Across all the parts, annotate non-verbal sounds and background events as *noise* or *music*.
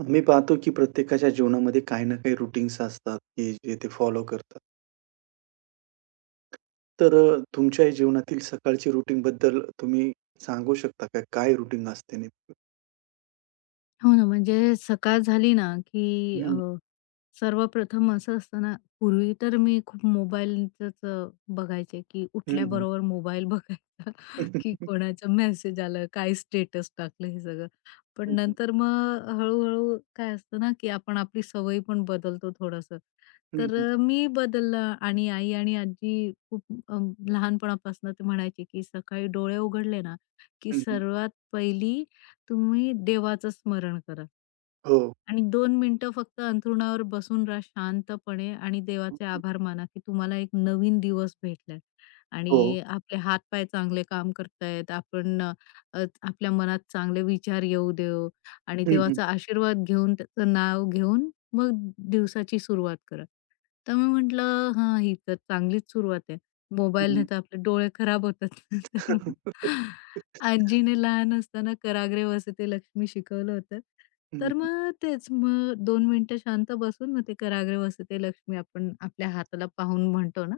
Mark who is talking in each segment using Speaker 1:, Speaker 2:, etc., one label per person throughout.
Speaker 1: आम्ही पाहतो की प्रत्येकाच्या जीवनामध्ये काही ना काही रुटीन्स असतात की जे ते फॉलो करतात. तर तुमच्याही जीवनातील सकाळची रुटीन बद्दल तुम्ही सांगू शकता का? काय रुटीन असते नेमकं?
Speaker 2: हो ना, म्हणजे सकाळ झाली ना, की
Speaker 1: हं,
Speaker 2: सर्वप्रथम असं असतं ना, पूर्वी तर मी खूप मोबाईलचंच बघायचे, की
Speaker 1: हं, हं.
Speaker 2: उठल्याबरोबर मोबाईल बघायचा,
Speaker 1: हं,
Speaker 2: *laughs* की
Speaker 1: हं.
Speaker 2: कोणाचा मेसेज आला, काय स्टेटस टाकलं हे सगळं. पण नंतर मग हळू-हळू काय असतं ना, की आपण आपली सवयी पण बदलतो थोडंसं. तर
Speaker 1: हं,
Speaker 2: मी बदललं आणि आई आणि आजी खूप अ, लहानपणापासून ते म्हणायचे, की सकाळी डोळे उघडले ना, की सर्वात पहिली तुम्ही देवाचं स्मरण करा
Speaker 1: हो.
Speaker 2: आणि दोन मिनिटं फक्त अंथरुणावर बसून राहा शांतपणे आणि देवाचे आभार माना, की तुम्हाला एक नवीन दिवस भेटलाय
Speaker 1: हो.
Speaker 2: आणि आपले हात-पाय चांगले काम करतायत. आपल्या मनात चांगले विचार येऊ देऊ आणि
Speaker 1: हं, हं.
Speaker 2: देवाचा आशीर्वाद घेऊन त्याचं नाव घेऊन मग दिवसाची सुरुवात करा. तर मी म्हटलं, "हां, ही तर चांगलीच सुरुवात आहे.
Speaker 1: हं,
Speaker 2: मोबाईलने
Speaker 1: हं.
Speaker 2: तर आपले डोळे खराब होतात." *laughs* तर मग आजीने लहान असताना "कराग्रे वसते लक्ष्मी" शिकवलं होतं. तर मग तेच, मग 2 मिनिटं शांत बसून मग ते "कराग्रे वसते लक्ष्मी" आपण आपल्या हाताला पाहून म्हणतो ना,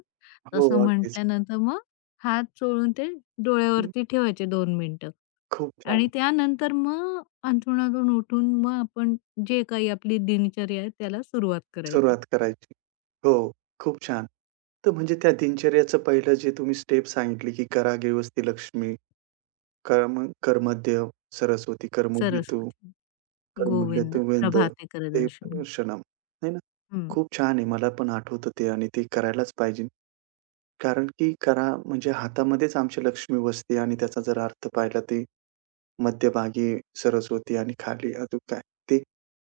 Speaker 1: हो,
Speaker 2: तसं
Speaker 1: अगदीच.
Speaker 2: म्हटल्यानंतर मग हात चोळून ते डोळ्यावरती ठेवायचे 2 मिनिटं
Speaker 1: खूप
Speaker 2: आणि
Speaker 1: छान.
Speaker 2: त्यानंतर मग अंथरुणातून उठून मग आपण जे काही आपली दिनचर्या आहे त्याला सुरुवात करायची.
Speaker 1: सुरुवात करायची. हो, खूप छान. तर म्हणजे त्या दिनचर्याचं पहिलं जे तुम्ही स्टेप सांगितली की "करा गेवस्ती लक्ष्मी" कर्म कर्मद्य सरस्वती कर्मुल्य तू,
Speaker 2: सरस्वती.
Speaker 1: कर्मुल्य
Speaker 2: गोविंद
Speaker 1: तू वेद
Speaker 2: प्रभाते
Speaker 1: ते
Speaker 2: करदर्शन.
Speaker 1: क्षणम, है ना?
Speaker 2: हं.
Speaker 1: खूप छान आहे. मला पण आठवतं ते आणि ते करायलाच पाहिजे. कारण की करा म्हणजे हातामध्येच आमची लक्ष्मी बसते आणि त्याचा जर अर्थ पाहिला ते मध्यभागी सरस्वती आणि खाली अजून काय ते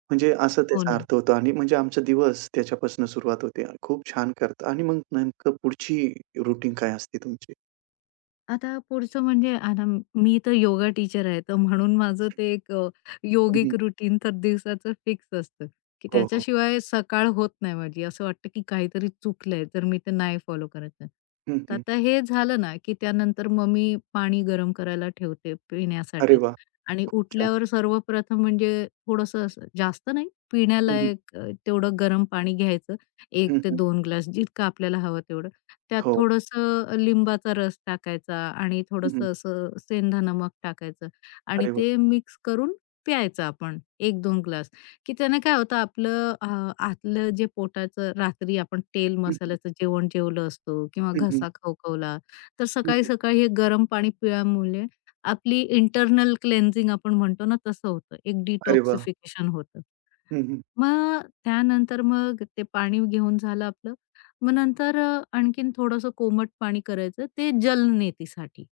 Speaker 1: म्हणजे असा
Speaker 2: हो
Speaker 1: त्याचा
Speaker 2: ना.
Speaker 1: अर्थ होतो आणि म्हणजे आमचा दिवस त्याच्यापासून सुरुवात होते. खूप छान करता आणि मग नेमकं पुढची रुटीन काय असते तुमची?
Speaker 2: आता पुढचं म्हणजे आता मी तर योगा टीचर आहे, तर म्हणून माझं ते एक
Speaker 1: हं, हं.
Speaker 2: योगिक रुटीन तर दिवसाचं फिक्स असतं, की
Speaker 1: हो, हो.
Speaker 2: त्याच्याशिवाय सकाळ होत नाही माझी. असं वाटतं की काहीतरी चुकलंय, तर मी ते नाही फॉलो करत आहे.
Speaker 1: हं,
Speaker 2: तर
Speaker 1: हं.
Speaker 2: आता हे झालं ना, की त्यानंतर मग मी पाणी गरम करायला ठेवते
Speaker 1: अरे
Speaker 2: पिण्यासाठी
Speaker 1: वाह!
Speaker 2: आणि
Speaker 1: खूप छान.
Speaker 2: उठल्यावर सर्वप्रथम म्हणजे थोडंसं असं जास्त नाही,
Speaker 1: हं, हं.
Speaker 2: पिण्यालायक तेवढं गरम पाणी घ्यायचं 1
Speaker 1: हं,
Speaker 2: ते
Speaker 1: हं.
Speaker 2: 2 ग्लास जितकं आपल्याला हवं तेवढं. त्यात
Speaker 1: हो.
Speaker 2: थोडंसं लिंबाचा रस टाकायचा आणि
Speaker 1: हं, हं.
Speaker 2: थोडंसं असं सेंधा नमक टाकायचं आणि
Speaker 1: अरे वाह!
Speaker 2: ते मिक्स करून प्यायचं आपण एक 2 ग्लास, की त्याने काय होतं आपलं आतलं जे पोटाचं रात्री आपण तेल
Speaker 1: हं, हं.
Speaker 2: मसाल्याचं जेवण जेवलं असतो किंवा
Speaker 1: हं, हं.
Speaker 2: घसा खवखवला, तर
Speaker 1: हं, हं.
Speaker 2: सकाळी-सकाळी हे गरम पाणी पिल्यामुळे आपली इंटरनल क्लेन्झिंग आपण म्हणतो ना, तसं होतं. एक
Speaker 1: अरे वाह!
Speaker 2: डिटॉक्सिफिकेशन होतं.
Speaker 1: हं, हं.
Speaker 2: मग त्यानंतर मग ते पाणी घेऊन झालं आपलं मग नंतर आणखीन थोडंसं कोमट पाणी करायचं ते जलनेतीसाठी.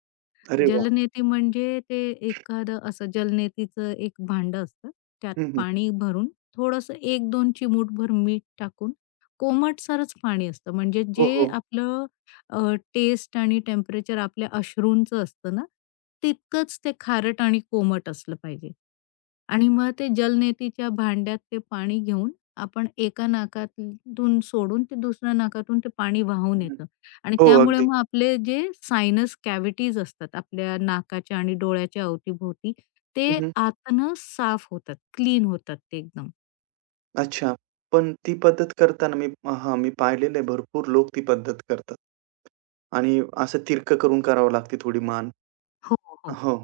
Speaker 1: अरे वाह!
Speaker 2: जलनेती म्हणजे ते एखादं असं जलनेतीचं एक भांडं असतं. त्यात
Speaker 1: हं, हं.
Speaker 2: पाणी भरून थोडंसं एक 2 चिमूटभर मीठ टाकून कोमटसरच पाणी असतं. म्हणजे
Speaker 1: हो,
Speaker 2: जे
Speaker 1: हो.
Speaker 2: आपलं टेस्ट आणि टेम्परेचर आपल्या अश्रूंचं असतं ना, तितकंच ते खारट आणि कोमट असलं पाहिजे. आणि मग ते जलनेतीच्या भांड्यात ते पाणी घेऊन आपण एका नाकातून सोडून ते दुसऱ्या नाकातून ते पाणी वाहून
Speaker 1: हं, हं.
Speaker 2: येतं आणि
Speaker 1: हो,
Speaker 2: त्यामुळे
Speaker 1: अगदी.
Speaker 2: मग आपले जे सायनस कॅव्हिटीज असतात आपल्या नाकाच्या आणि डोळ्याच्या अवतीभोवती
Speaker 1: हं,
Speaker 2: ते
Speaker 1: हं.
Speaker 2: आतनं साफ होतात, क्लीन होतात ते एकदम.
Speaker 1: अच्छा. पण ती पद्धत करताना मी हां, मी पाहिलेलं आहे भरपूर लोक ती पद्धत करतात. आणि असं तिरकं करून करावं लागते थोडी मान.
Speaker 2: हो, हो.
Speaker 1: हो.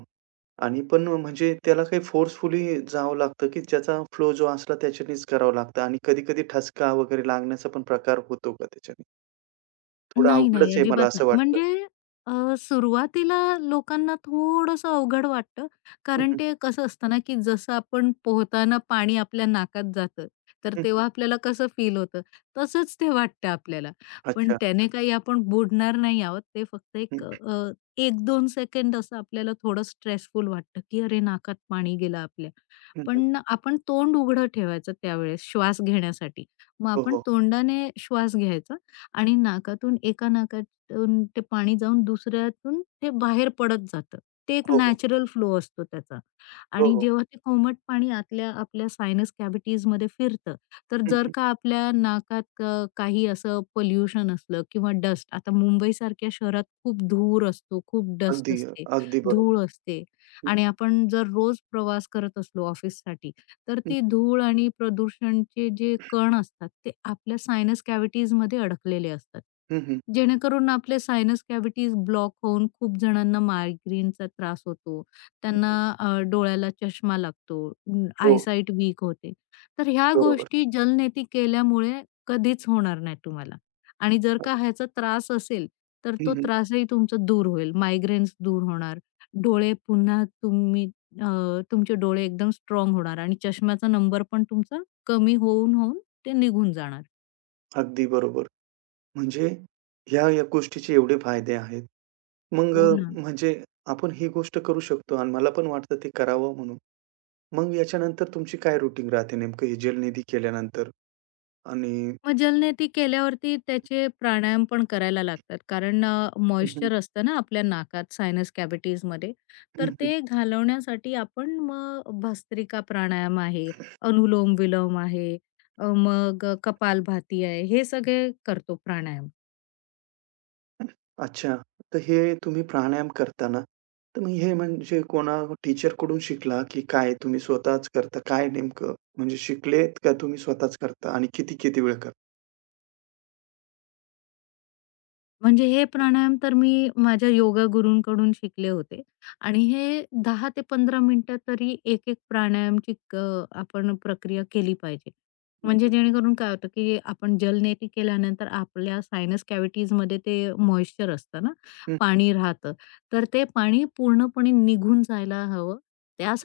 Speaker 1: आणि पण म्हणजे त्याला काही फोर्सफुली जावं लागतं, की ज्याचा फ्लो जो असला त्याच्यानेच करावं लागतं आणि कधी-कधी ठसका वगैरे लागण्याचा पण प्रकार होतो का त्याच्याने? थोडं
Speaker 2: नाही, नाही.
Speaker 1: अवघडच आहे मला
Speaker 2: अजिबात
Speaker 1: असं
Speaker 2: नाही.
Speaker 1: वाटतं.
Speaker 2: म्हणजे अ, सुरुवातीला लोकांना थोडंसं अवघड वाटतं,
Speaker 1: हं,
Speaker 2: कारण
Speaker 1: हं.
Speaker 2: ते कसं असतं ना, की जसं आपण पोहताना पाणी आपल्या नाकात जातं, तर
Speaker 1: हं, हं.
Speaker 2: तेव्हा आपल्याला कसं फील होतं, तसंच ते वाटतं आपल्याला. पण
Speaker 1: अच्छा, अच्छा.
Speaker 2: त्याने काही आपण बुडणार नाही आहोत. ते फक्त एक
Speaker 1: हं.
Speaker 2: 1-2 सेकंद असं आपल्याला थोडं स्ट्रेसफुल वाटतं, की "अरे, नाकात पाणी गेलं आपल्या."
Speaker 1: हं, हं.
Speaker 2: पण आपण तोंड उघडं ठेवायचं त्यावेळेस श्वास घेण्यासाठी. मग
Speaker 1: हो,
Speaker 2: आपण
Speaker 1: हो.
Speaker 2: तोंडाने श्वास घ्यायचा आणि नाकातून एका नाकातून ते पाणी जाऊन दुसऱ्यातून ते बाहेर पडत जातं. ते एक
Speaker 1: हो, हो.
Speaker 2: नॅचरल फ्लो असतो त्याचा.
Speaker 1: हो,
Speaker 2: आणि
Speaker 1: हो.
Speaker 2: जेव्हा ते कोमट पाणी आतल्या आपल्या सायनस कॅव्हिटीजमध्ये फिरतं, तर
Speaker 1: हं,
Speaker 2: जर
Speaker 1: हं.
Speaker 2: का आपल्या नाकात काही असं पोल्युशन असलं किंवा डस्ट आता मुंबईसारख्या शहरात खूप धूर असतो, खूप डस्ट
Speaker 1: अगदी,
Speaker 2: असते,
Speaker 1: अगदी
Speaker 2: धूळ
Speaker 1: बरोबर.
Speaker 2: असते
Speaker 1: हं,
Speaker 2: आणि
Speaker 1: हं.
Speaker 2: आपण जर रोज प्रवास करत असलो ऑफिससाठी, तर ती धूळ आणि प्रदूषणचे जे कण असतात, ते आपल्या सायनस कॅव्हिटीजमध्ये अडकलेले असतात.
Speaker 1: हं, हं.
Speaker 2: जेणेकरून आपले सायनस कॅव्हिटीज ब्लॉक होऊन खूप जणांना मायग्रेनचा त्रास होतो.
Speaker 1: हं,
Speaker 2: त्यांना
Speaker 1: हं.
Speaker 2: डोळ्याला चष्मा लागतो,
Speaker 1: हो,
Speaker 2: आयसाईट वीक होते. तर ह्या
Speaker 1: बरोबर.
Speaker 2: गोष्टी जलनेती केल्यामुळे कधीच होणार नाही तुम्हाला. आणि जर का ह्याचा त्रास असेल, तर
Speaker 1: हं,
Speaker 2: तो
Speaker 1: हं.
Speaker 2: त्रासही तुमचा दूर होईल. मायग्रेन्स दूर होणार. डोळे पुन्हा तुम्ही अ, तुमचे डोळे एकदम स्ट्राँग होणार आणि चष्म्याचा नंबर पण तुमचा कमी होऊन ते निघून जाणार.
Speaker 1: अगदी बरोबर. म्हणजे ह्या, या गोष्टीचे एवढे फायदे आहेत. मग
Speaker 2: हो ना.
Speaker 1: म्हणजे आपण ही गोष्ट करू शकतो आणि मला पण वाटतं ते करावं म्हणून. मग याच्यानंतर तुमची काय रूटीन राहते नेमकं हे जलनिधी केल्यानंतर? आणि
Speaker 2: मग जलनेती केल्यावरती त्याचे प्राणायाम पण करायला लागतात. कारण
Speaker 1: हं, हं.
Speaker 2: मॉइश्चर असतं ना आपल्या नाकात सायनस कॅव्हिटीजमध्ये. तर
Speaker 1: हं, हं.
Speaker 2: ते घालवण्यासाठी आपण मग भस्त्रिका प्राणायाम आहे, अनुलोम-विलोम आहे, मग कपालभाती आहे, हे सगळे करतो प्राणायाम.
Speaker 1: अच्छा. तर हे तुम्ही प्राणायाम करताना, तर मग हे म्हणजे कोणा टीचरकडून शिकला, की काय तुम्ही स्वतःच करता? काय नेमकं म्हणजे शिकलेत का तुम्ही स्वतःच करता आणि किती-किती वेळ करता?
Speaker 2: म्हणजे हे प्राणायाम तर मी माझ्या योगा गुरूंकडून शिकले होते आणि हे 10 ते 15 मिनिटं तरी एक-एक प्राणायामची आपण प्रक्रिया केली पाहिजे.
Speaker 1: हं,
Speaker 2: म्हणजे
Speaker 1: हं, हं.
Speaker 2: जेणेकरून काय होतं, की आपण जलनेती केल्यानंतर आपल्या सायनस कॅव्हिटीजमध्ये ते मॉइश्चर असतं ना, पाणी राहतं. तर ते पाणी पूर्णपणे निघून जायला हवं.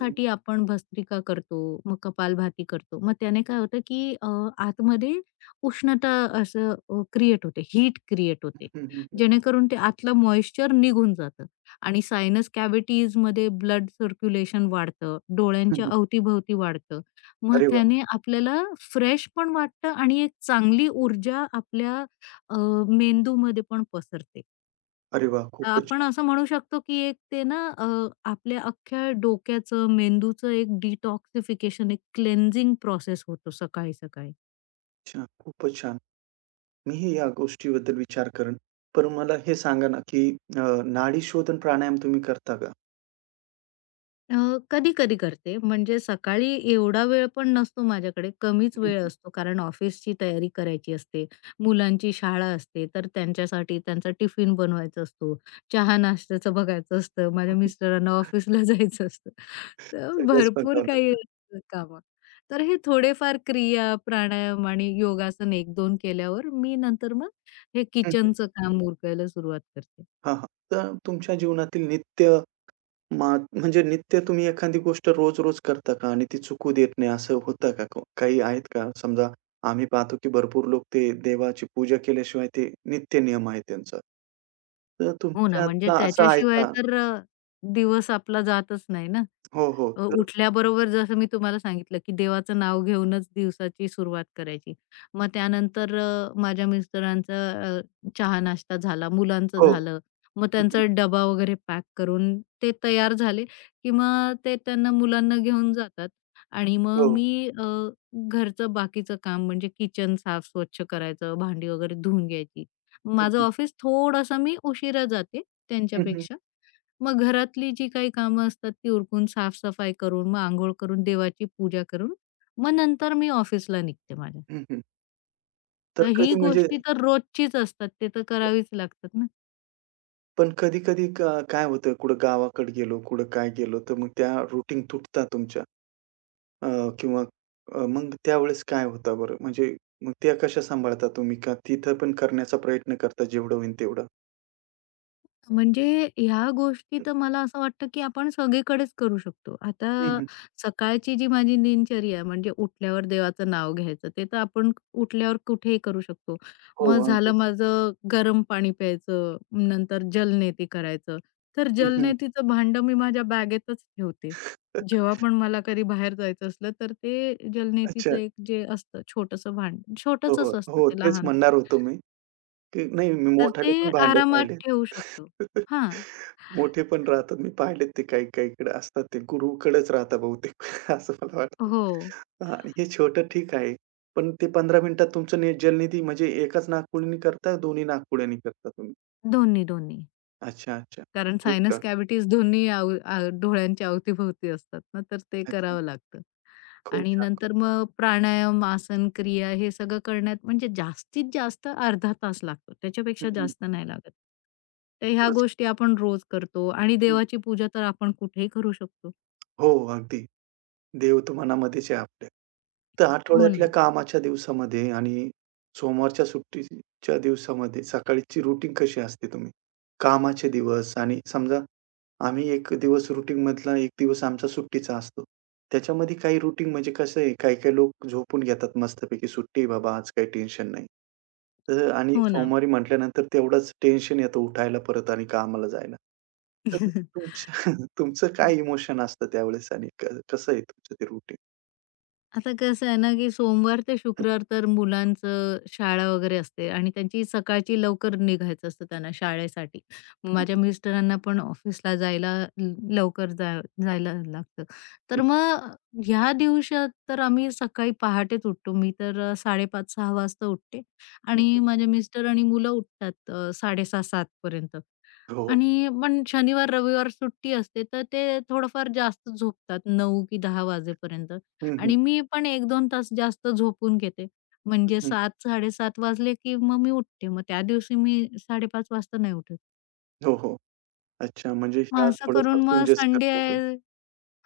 Speaker 1: हं,
Speaker 2: आपण भस्त्रिका करतो, मग कपालभाती करतो. मग त्याने काय होतं, की आतमध्ये उष्णता असं क्रिएट होते, हीट क्रिएट होते.
Speaker 1: हं, हं, हं,
Speaker 2: जेणेकरून ते आतलं मॉइश्चर निघून जातं आणि सायनस कॅव्हिटीजमध्ये ब्लड सर्क्युलेशन वाढतं, डोळ्यांच्या अवतीभवती वाढतं. मग
Speaker 1: अरे वाह!
Speaker 2: त्याने आपल्याला फ्रेश पण वाटतं आणि एक चांगली ऊर्जा आपल्या अ, मेंदूमध्ये पण पसरते.
Speaker 1: अरे वाह! खूपच
Speaker 2: आपण
Speaker 1: छान,
Speaker 2: असं म्हणू शकतो, की एक ते ना आपल्या अख्ख्या डोक्याचं, मेंदूचं एक डिटॉक्सिफिकेशन, एक क्लेन्झिंग प्रोसेस होतो सकाळी-सकाळी.
Speaker 1: छान, खूपच छान. मीही या गोष्टीबद्दल विचार करेन. पण मला हे सांगा ना, की नाडी शोधन प्राणायाम तुम्ही करता का?
Speaker 2: कधी-कधी करते. म्हणजे सकाळी एवढा वेळ पण नसतो माझ्याकडे, कमीच
Speaker 1: हं,
Speaker 2: वेळ
Speaker 1: हं.
Speaker 2: असतो कारण ऑफिसची तयारी करायची असते, मुलांची शाळा असते, तर त्यांच्यासाठी त्यांचा टिफिन बनवायचा असतो, चहा-नाश्त्याचं बघायचं असतं, माझ्या मिस्टरांना ऑफिसला *laughs* जायचं असतं. तर
Speaker 1: सगळंच
Speaker 2: भरपूर
Speaker 1: बघावं
Speaker 2: काही
Speaker 1: लागलं.
Speaker 2: असतं कामं. तर हे थोडेफार क्रिया, प्राणायाम आणि योगासन 1-2 केल्यावर मी नंतर मग हे
Speaker 1: हं, हं.
Speaker 2: किचनचं काम उरकायला सुरुवात करते.
Speaker 1: हां, हां. तर तुमच्या जीवनातील नित्य मग म्हणजे नित्य तुम्ही एखादी गोष्ट रोज-रोज करता का? आणि ती चुकू देत नाही असं होतं का? काही आहेत का? समजा आम्ही पाहतो की भरपूर लोक ते देवाची पूजा केल्याशिवाय ते नित्य नियम आहे त्यांचा. तर
Speaker 2: हो ना, म्हणजे
Speaker 1: तुमच्यातला असा आहे
Speaker 2: त्याच्याशिवाय
Speaker 1: का?
Speaker 2: तर दिवस आपला जातच नाही ना.
Speaker 1: हो, हो. तर
Speaker 2: उठल्याबरोबर जसं मी तुम्हाला सांगितलं, की देवाचं नाव घेऊनच दिवसाची सुरुवात करायची. मग त्यानंतर माझ्या मिस्टरांचा अ, चहा-नाश्ता झाला, मुलांचं
Speaker 1: हो.
Speaker 2: झालं. मग
Speaker 1: हं,
Speaker 2: त्यांचा डबा वगैरे पॅक करून ते तयार झाले, की मग ते त्यांना मुलांना घेऊन जातात आणि मग
Speaker 1: हो.
Speaker 2: मी घरचं बाकीचं काम म्हणजे किचन साफ स्वच्छ करायचं, भांडी वगैरे धुवून घ्यायची.
Speaker 1: हं,
Speaker 2: माझं
Speaker 1: हं.
Speaker 2: ऑफिस थोडंसं मी उशिरा जाते
Speaker 1: हं, हं.
Speaker 2: त्यांच्यापेक्षा. मग घरातली जी काही कामं असतात ती उरकून, साफ-सफाई करून, मग अंघोळ करून, देवाची पूजा करून, मग नंतर मी ऑफिसला निघते माझ्या.
Speaker 1: तर
Speaker 2: तर ही
Speaker 1: कधी म्हणजे
Speaker 2: गोष्टी तर रोजचीच असतात. ते तर करावीच लागतात ना.
Speaker 1: पण कधी-कधी का काय होतं कुठं गावाकडे गेलो, कुठं काय गेलो, तर मग त्या रूटीन तुटतात तुमच्या. अ, किंवा मग त्यावेळेस काय होतं बरं? म्हणजे मग त्या कशा सांभाळता तुम्ही? का तिथं पण करण्याचा प्रयत्न करता जेवढं होईल तेवढं?
Speaker 2: म्हणजे ह्या गोष्टी तर मला असं वाटतं, की आपण सगळीकडेच करू शकतो.
Speaker 1: हं,
Speaker 2: आता
Speaker 1: हं.
Speaker 2: सकाळची जी माझी दिनचर्या आहे, म्हणजे उठल्यावर देवाचं नाव घ्यायचं, ते तर आपण उठल्यावर कुठेही करू शकतो.
Speaker 1: हो,
Speaker 2: मग झालं
Speaker 1: अगदीच.
Speaker 2: माझं गरम पाणी प्यायचं, नंतर जलनेती करायचं. तर
Speaker 1: हं, हं.
Speaker 2: जलनेतीचं भांडं मी माझ्या बॅगेतच ठेवते. जेव्हा पण मला कधी बाहेर जायचं असलं, तर ते जलनेतीचं
Speaker 1: अच्छा.
Speaker 2: एक जे असतं छोटंसं भांडं
Speaker 1: हो, हो.
Speaker 2: छोटंसंच असतं
Speaker 1: हो,
Speaker 2: ते
Speaker 1: तेच
Speaker 2: लहान,
Speaker 1: म्हणणार होतो मी, की नाही मी
Speaker 2: तर ते
Speaker 1: मोठाले पण भांडं
Speaker 2: आरामात
Speaker 1: पाहिलेत.
Speaker 2: ठेवू शकतो.
Speaker 1: *laughs*
Speaker 2: हां.
Speaker 1: मोठे पण राहतात. मी पाहिलेत ते काही काहीकडे असतात ते गुरूकडेच राहतात बहुतेक *laughs* असं मला वाटतं.
Speaker 2: हो.
Speaker 1: आणि हे छोटं ठीक आहे. पण ते 15 मिनिटात तुमचं जलनिधी म्हणजे एकाच नाकपुडीने करता, दोन्ही नाकपुड्यांनी करता तुम्ही?
Speaker 2: दोन्ही, दोन्ही.
Speaker 1: अच्छा, अच्छा.
Speaker 2: कारण
Speaker 1: खूप
Speaker 2: सायनस
Speaker 1: छान.
Speaker 2: कॅव्हिटीज दोन्ही आव आ डोळ्यांच्या अवतीभोवती असतात ना, तर ते
Speaker 1: अच्छा.
Speaker 2: करावं लागतं.
Speaker 1: खूप
Speaker 2: आणि
Speaker 1: छान, खूप
Speaker 2: नंतर मग प्राणायाम, आसन, क्रिया हे सगळं करण्यात म्हणजे जास्तीत जास्त अर्धा तास लागतो.
Speaker 1: हं,
Speaker 2: त्याच्यापेक्षा
Speaker 1: हं.
Speaker 2: जास्त नाही लागत. तर ह्या
Speaker 1: खरंच.
Speaker 2: गोष्टी आपण रोज करतो आणि
Speaker 1: हं.
Speaker 2: देवाची पूजा तर आपण कुठेही करू शकतो.
Speaker 1: हो, अगदी. देव तर मनामध्येच आहे आपल्या. तर
Speaker 2: हो
Speaker 1: आठवड्यातल्या
Speaker 2: ना,
Speaker 1: कामाच्या दिवसामध्ये आणि सोमवारच्या सुट्टीच्या दिवसामध्ये सकाळची रुटीन कशी असते तुम्ही? कामाचे दिवस आणि समजा आम्ही एक दिवस रुटीनमधला एक दिवस आमचा सुट्टीचा असतो. त्याच्यामध्ये काही रुटीन म्हणजे कसं आहे, काही-काही लोक झोपून घेतात मस्तपैकी, "सुट्टी आहे बाबा, आज काही टेन्शन नाही." तर आणि
Speaker 2: हो ना.
Speaker 1: सोमवारी म्हटल्यानंतर तेवढंच टेन्शन येतं उठायला परत आणि कामाला जायला. तर
Speaker 2: *laughs*
Speaker 1: तुमच्या *laughs* तुमचं काय इमोशन असतं त्यावेळेस आणि कसं आहे तुमचं ते रुटीन?
Speaker 2: आता कसं आहे ना, की सोमवार ते शुक्रवार तर मुलांचं शाळा वगैरे असते आणि त्यांची सकाळची लवकर निघायचं असतं त्यांना शाळेसाठी. मग माझ्या मिस्टरांना पण ऑफिसला जायला ल लवकर जा जायला लागतं. तर मग ह्या दिवसात तर आम्ही सकाळी पहाटेच उठतो. मी तर 5:30-6 वाजता उठते आणि माझे मिस्टर आणि मुलं उठतात 7:30-7 पर्यंत.
Speaker 1: *laughs* हो.
Speaker 2: आणि पण शनिवार, रविवार सुट्टी असते, तर ते थोडंफार जास्त झोपतात 9 की 10 वाजेपर्यंत.
Speaker 1: हं, हं,
Speaker 2: आणि मी पण 1-2 तास जास्त झोपून घेते. म्हणजे
Speaker 1: हं.
Speaker 2: 7-7:30 वाजले की मग मी उठते. मग त्या दिवशी मी 5:30 वाजता नाही उठत.
Speaker 1: हो, हो. अच्छा म्हणजे
Speaker 2: मग
Speaker 1: ह्या
Speaker 2: असं करून
Speaker 1: थोड्याफार
Speaker 2: मग
Speaker 1: चेंजेस
Speaker 2: संडे
Speaker 1: करतो. हं,
Speaker 2: आहे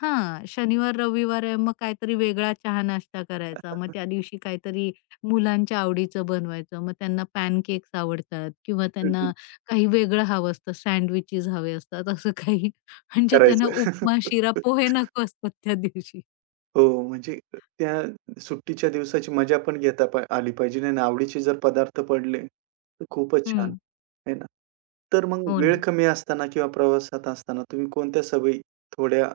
Speaker 2: हां, शनिवार, रविवार आहे मग काहीतरी वेगळा चहा-नाश्ता करायचा. मग त्या
Speaker 1: *laughs*
Speaker 2: दिवशी काहीतरी मुलांच्या आवडीचं बनवायचं. मग त्यांना पॅनकेक्स आवडतात किंवा त्यांना काही वेगळं हवं असतं, सँडविचेस हवे असतात असं काही. म्हणजे त्यांना
Speaker 1: करायचं.
Speaker 2: उपमा, शिरा,
Speaker 1: *laughs*
Speaker 2: पोहे नको असतात त्या दिवशी.
Speaker 1: हो, म्हणजे त्या सुट्टीच्या दिवसाची मजा पण घेता आली पाहिजे आणि आवडीचे जर पदार्थ पडले, तर खूपच छान,
Speaker 2: हं.
Speaker 1: आहे ना? तर मग
Speaker 2: हो
Speaker 1: वेळ
Speaker 2: ना.
Speaker 1: कमी असताना किंवा प्रवासात असताना तुम्ही कोणत्या सवयी थोड्या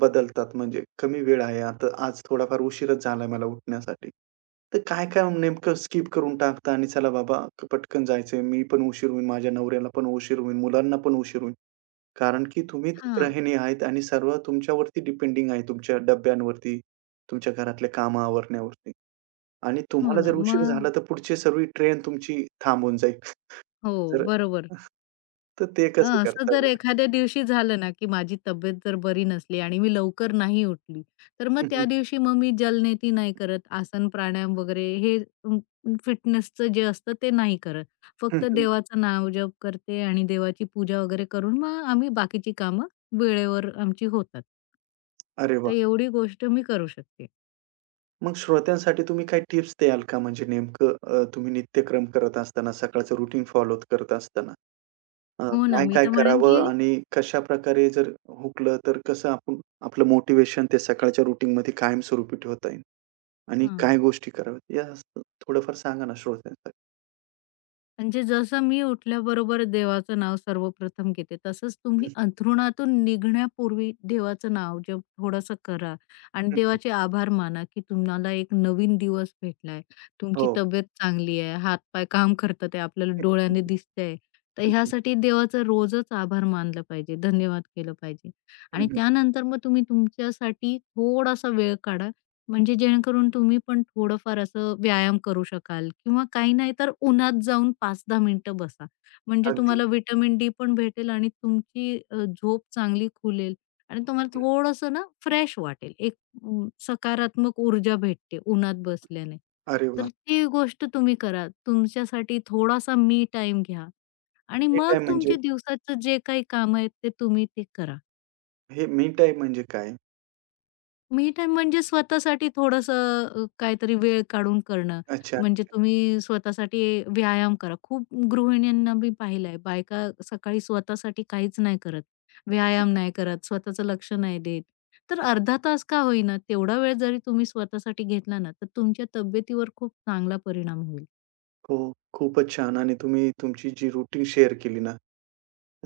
Speaker 1: बदलतात? म्हणजे कमी वेळ आहे आता, आज थोडाफार उशीरच झालाय मला उठण्यासाठी. तर काय-काय नेमकं स्किप करून टाकता आणि चला बाबा, पटकन जायचंय, मी पण उशीर होईल, माझ्या नवऱ्याला पण उशीर होईल, मुलांना पण उशीर होईल. कारण की तुम्हीच
Speaker 2: हां.
Speaker 1: गृहिणी आहेत आणि सर्व तुमच्यावरती डिपेंडिंग आहे. तुमच्या डब्यांवरती, तुमच्या घरातल्या कामं आवरण्यावरती आणि
Speaker 2: हो
Speaker 1: तुम्हाला
Speaker 2: ना.
Speaker 1: जर उशीर झाला,
Speaker 2: मग
Speaker 1: तर पुढची सर्व ट्रेन तुमची थांबून जाईल.
Speaker 2: हो,
Speaker 1: जर
Speaker 2: बरोबर.
Speaker 1: तर ते कसं
Speaker 2: असं
Speaker 1: करता
Speaker 2: जर
Speaker 1: बरं?
Speaker 2: एखाद्या दिवशी झालं ना, की माझी तब्येत जर बरी नसली आणि मी लवकर नाही उठली, तर
Speaker 1: *laughs*
Speaker 2: मग
Speaker 1: हं, हं.
Speaker 2: त्या दिवशी मग मी जलनेती नाही करत, आसन, प्राणायाम वगैरे हे फिटनेसचं जे असतं ते नाही करत.
Speaker 1: हं,
Speaker 2: फक्त
Speaker 1: हं.
Speaker 2: देवाचं नामजप करते आणि देवाची पूजा वगैरे करून मग आम्ही बाकीची कामं वेळेवर आमची होतात.
Speaker 1: अरे वाह!
Speaker 2: तर एवढी गोष्ट मी करू शकते.
Speaker 1: मग श्रोत्यांसाठी तुम्ही काही टिप्स द्याल का? म्हणजे नेमकं तुम्ही नित्यक्रम करत असताना, सकाळचं रुटीन फॉलो करत असताना
Speaker 2: हो ना, मी
Speaker 1: काय-काय
Speaker 2: तर म्हणेन, की
Speaker 1: करावं आणि कशाप्रकारे जर हुकलं, तर कसं आपण आपलं मोटिव्हेशन ते सकाळच्या रुटीनमध्ये कायमस्वरूपी ठेवता येईल? आणि काय
Speaker 2: हां.
Speaker 1: गोष्टी कराव्यात या थोडंफार सांगा ना श्रोत्यांसाठी?
Speaker 2: म्हणजे जसं मी उठल्याबरोबर देवाचं नाव सर्वप्रथम घेते, तसंच
Speaker 1: हं,
Speaker 2: तुम्ही अंथरुणातून निघण्यापूर्वी देवाचं नाव जे थोडंसं करा आणि
Speaker 1: हं,
Speaker 2: देवाचे आभार माना, की तुम्हाला एक नवीन दिवस भेटलाय. तुमची
Speaker 1: हो.
Speaker 2: तब्येत चांगली आहे, हात-पाय काम करतात आहे, आपल्याला
Speaker 1: हं,
Speaker 2: डोळ्याने दिसतंय. तर
Speaker 1: हं,
Speaker 2: ह्यासाठी देवाचं रोजच आभार मानलं पाहिजे, धन्यवाद केलं पाहिजे. आणि
Speaker 1: हं,
Speaker 2: त्यानंतर मग तुम्ही तुमच्यासाठी थोडासा वेळ काढा म्हणजे जेणेकरून तुम्ही पण थोडंफार असं व्यायाम करू शकाल किंवा काही नाही तर उन्हात जाऊन 5-10 मिनिटं बसा. म्हणजे
Speaker 1: अगदी.
Speaker 2: तुम्हाला व्हिटॅमिन डी पण भेटेल आणि तुमची झोप चांगली खुलेल आणि तुम्हाला थोडंसं ना फ्रेश वाटेल. एक सकारात्मक ऊर्जा भेटते उन्हात बसल्याने.
Speaker 1: अरे
Speaker 2: तर
Speaker 1: वा,
Speaker 2: ती गोष्ट तुम्ही करा. तुमच्यासाठी थोडासा मी टाईम घ्या आणि
Speaker 1: मी
Speaker 2: मग
Speaker 1: टाइम म्हणजे
Speaker 2: तुमच्या दिवसाचं जे काही काम आहेत ते तुम्ही ते करा.
Speaker 1: हे मी टाईम म्हणजे काय?
Speaker 2: मी टाईम म्हणजे स्वतःसाठी थोडंसं काहीतरी वेळ काढून करणं.
Speaker 1: अच्छा.
Speaker 2: म्हणजे
Speaker 1: हं,
Speaker 2: तुम्ही स्वतःसाठी व्यायाम करा. खूप गृहिणींना मी पाहिलंय, बायका सकाळी स्वतःसाठी काहीच नाही करत. व्यायाम नाही करत, स्वतःचं लक्ष नाही देत. तर अर्धा तास का होईना, तेवढा वेळ जरी तुम्ही स्वतःसाठी घेतला ना, तर तुमच्या तब्येतीवर खूप चांगला परिणाम होईल.
Speaker 1: हो, खूपच छान आणि तुम्ही तुमची जी रूटीन शेअर केली ना,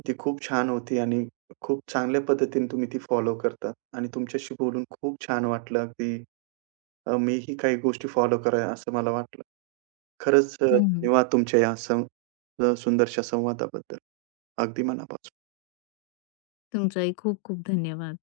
Speaker 1: ती खूप छान होती आणि खूप चांगल्या पद्धतीने तुम्ही ती फॉलो करता आणि तुमच्याशी बोलून खूप छान वाटलं अगदी मीही काही गोष्टी फॉलो कराव्या असं मला वाटलं. खरंच
Speaker 2: हं,
Speaker 1: धन्यवाद तुमच्या या सुंदरशा संवादाबद्दल. अगदी मनापासून.
Speaker 2: तुमचाही खूप खूप धन्यवाद.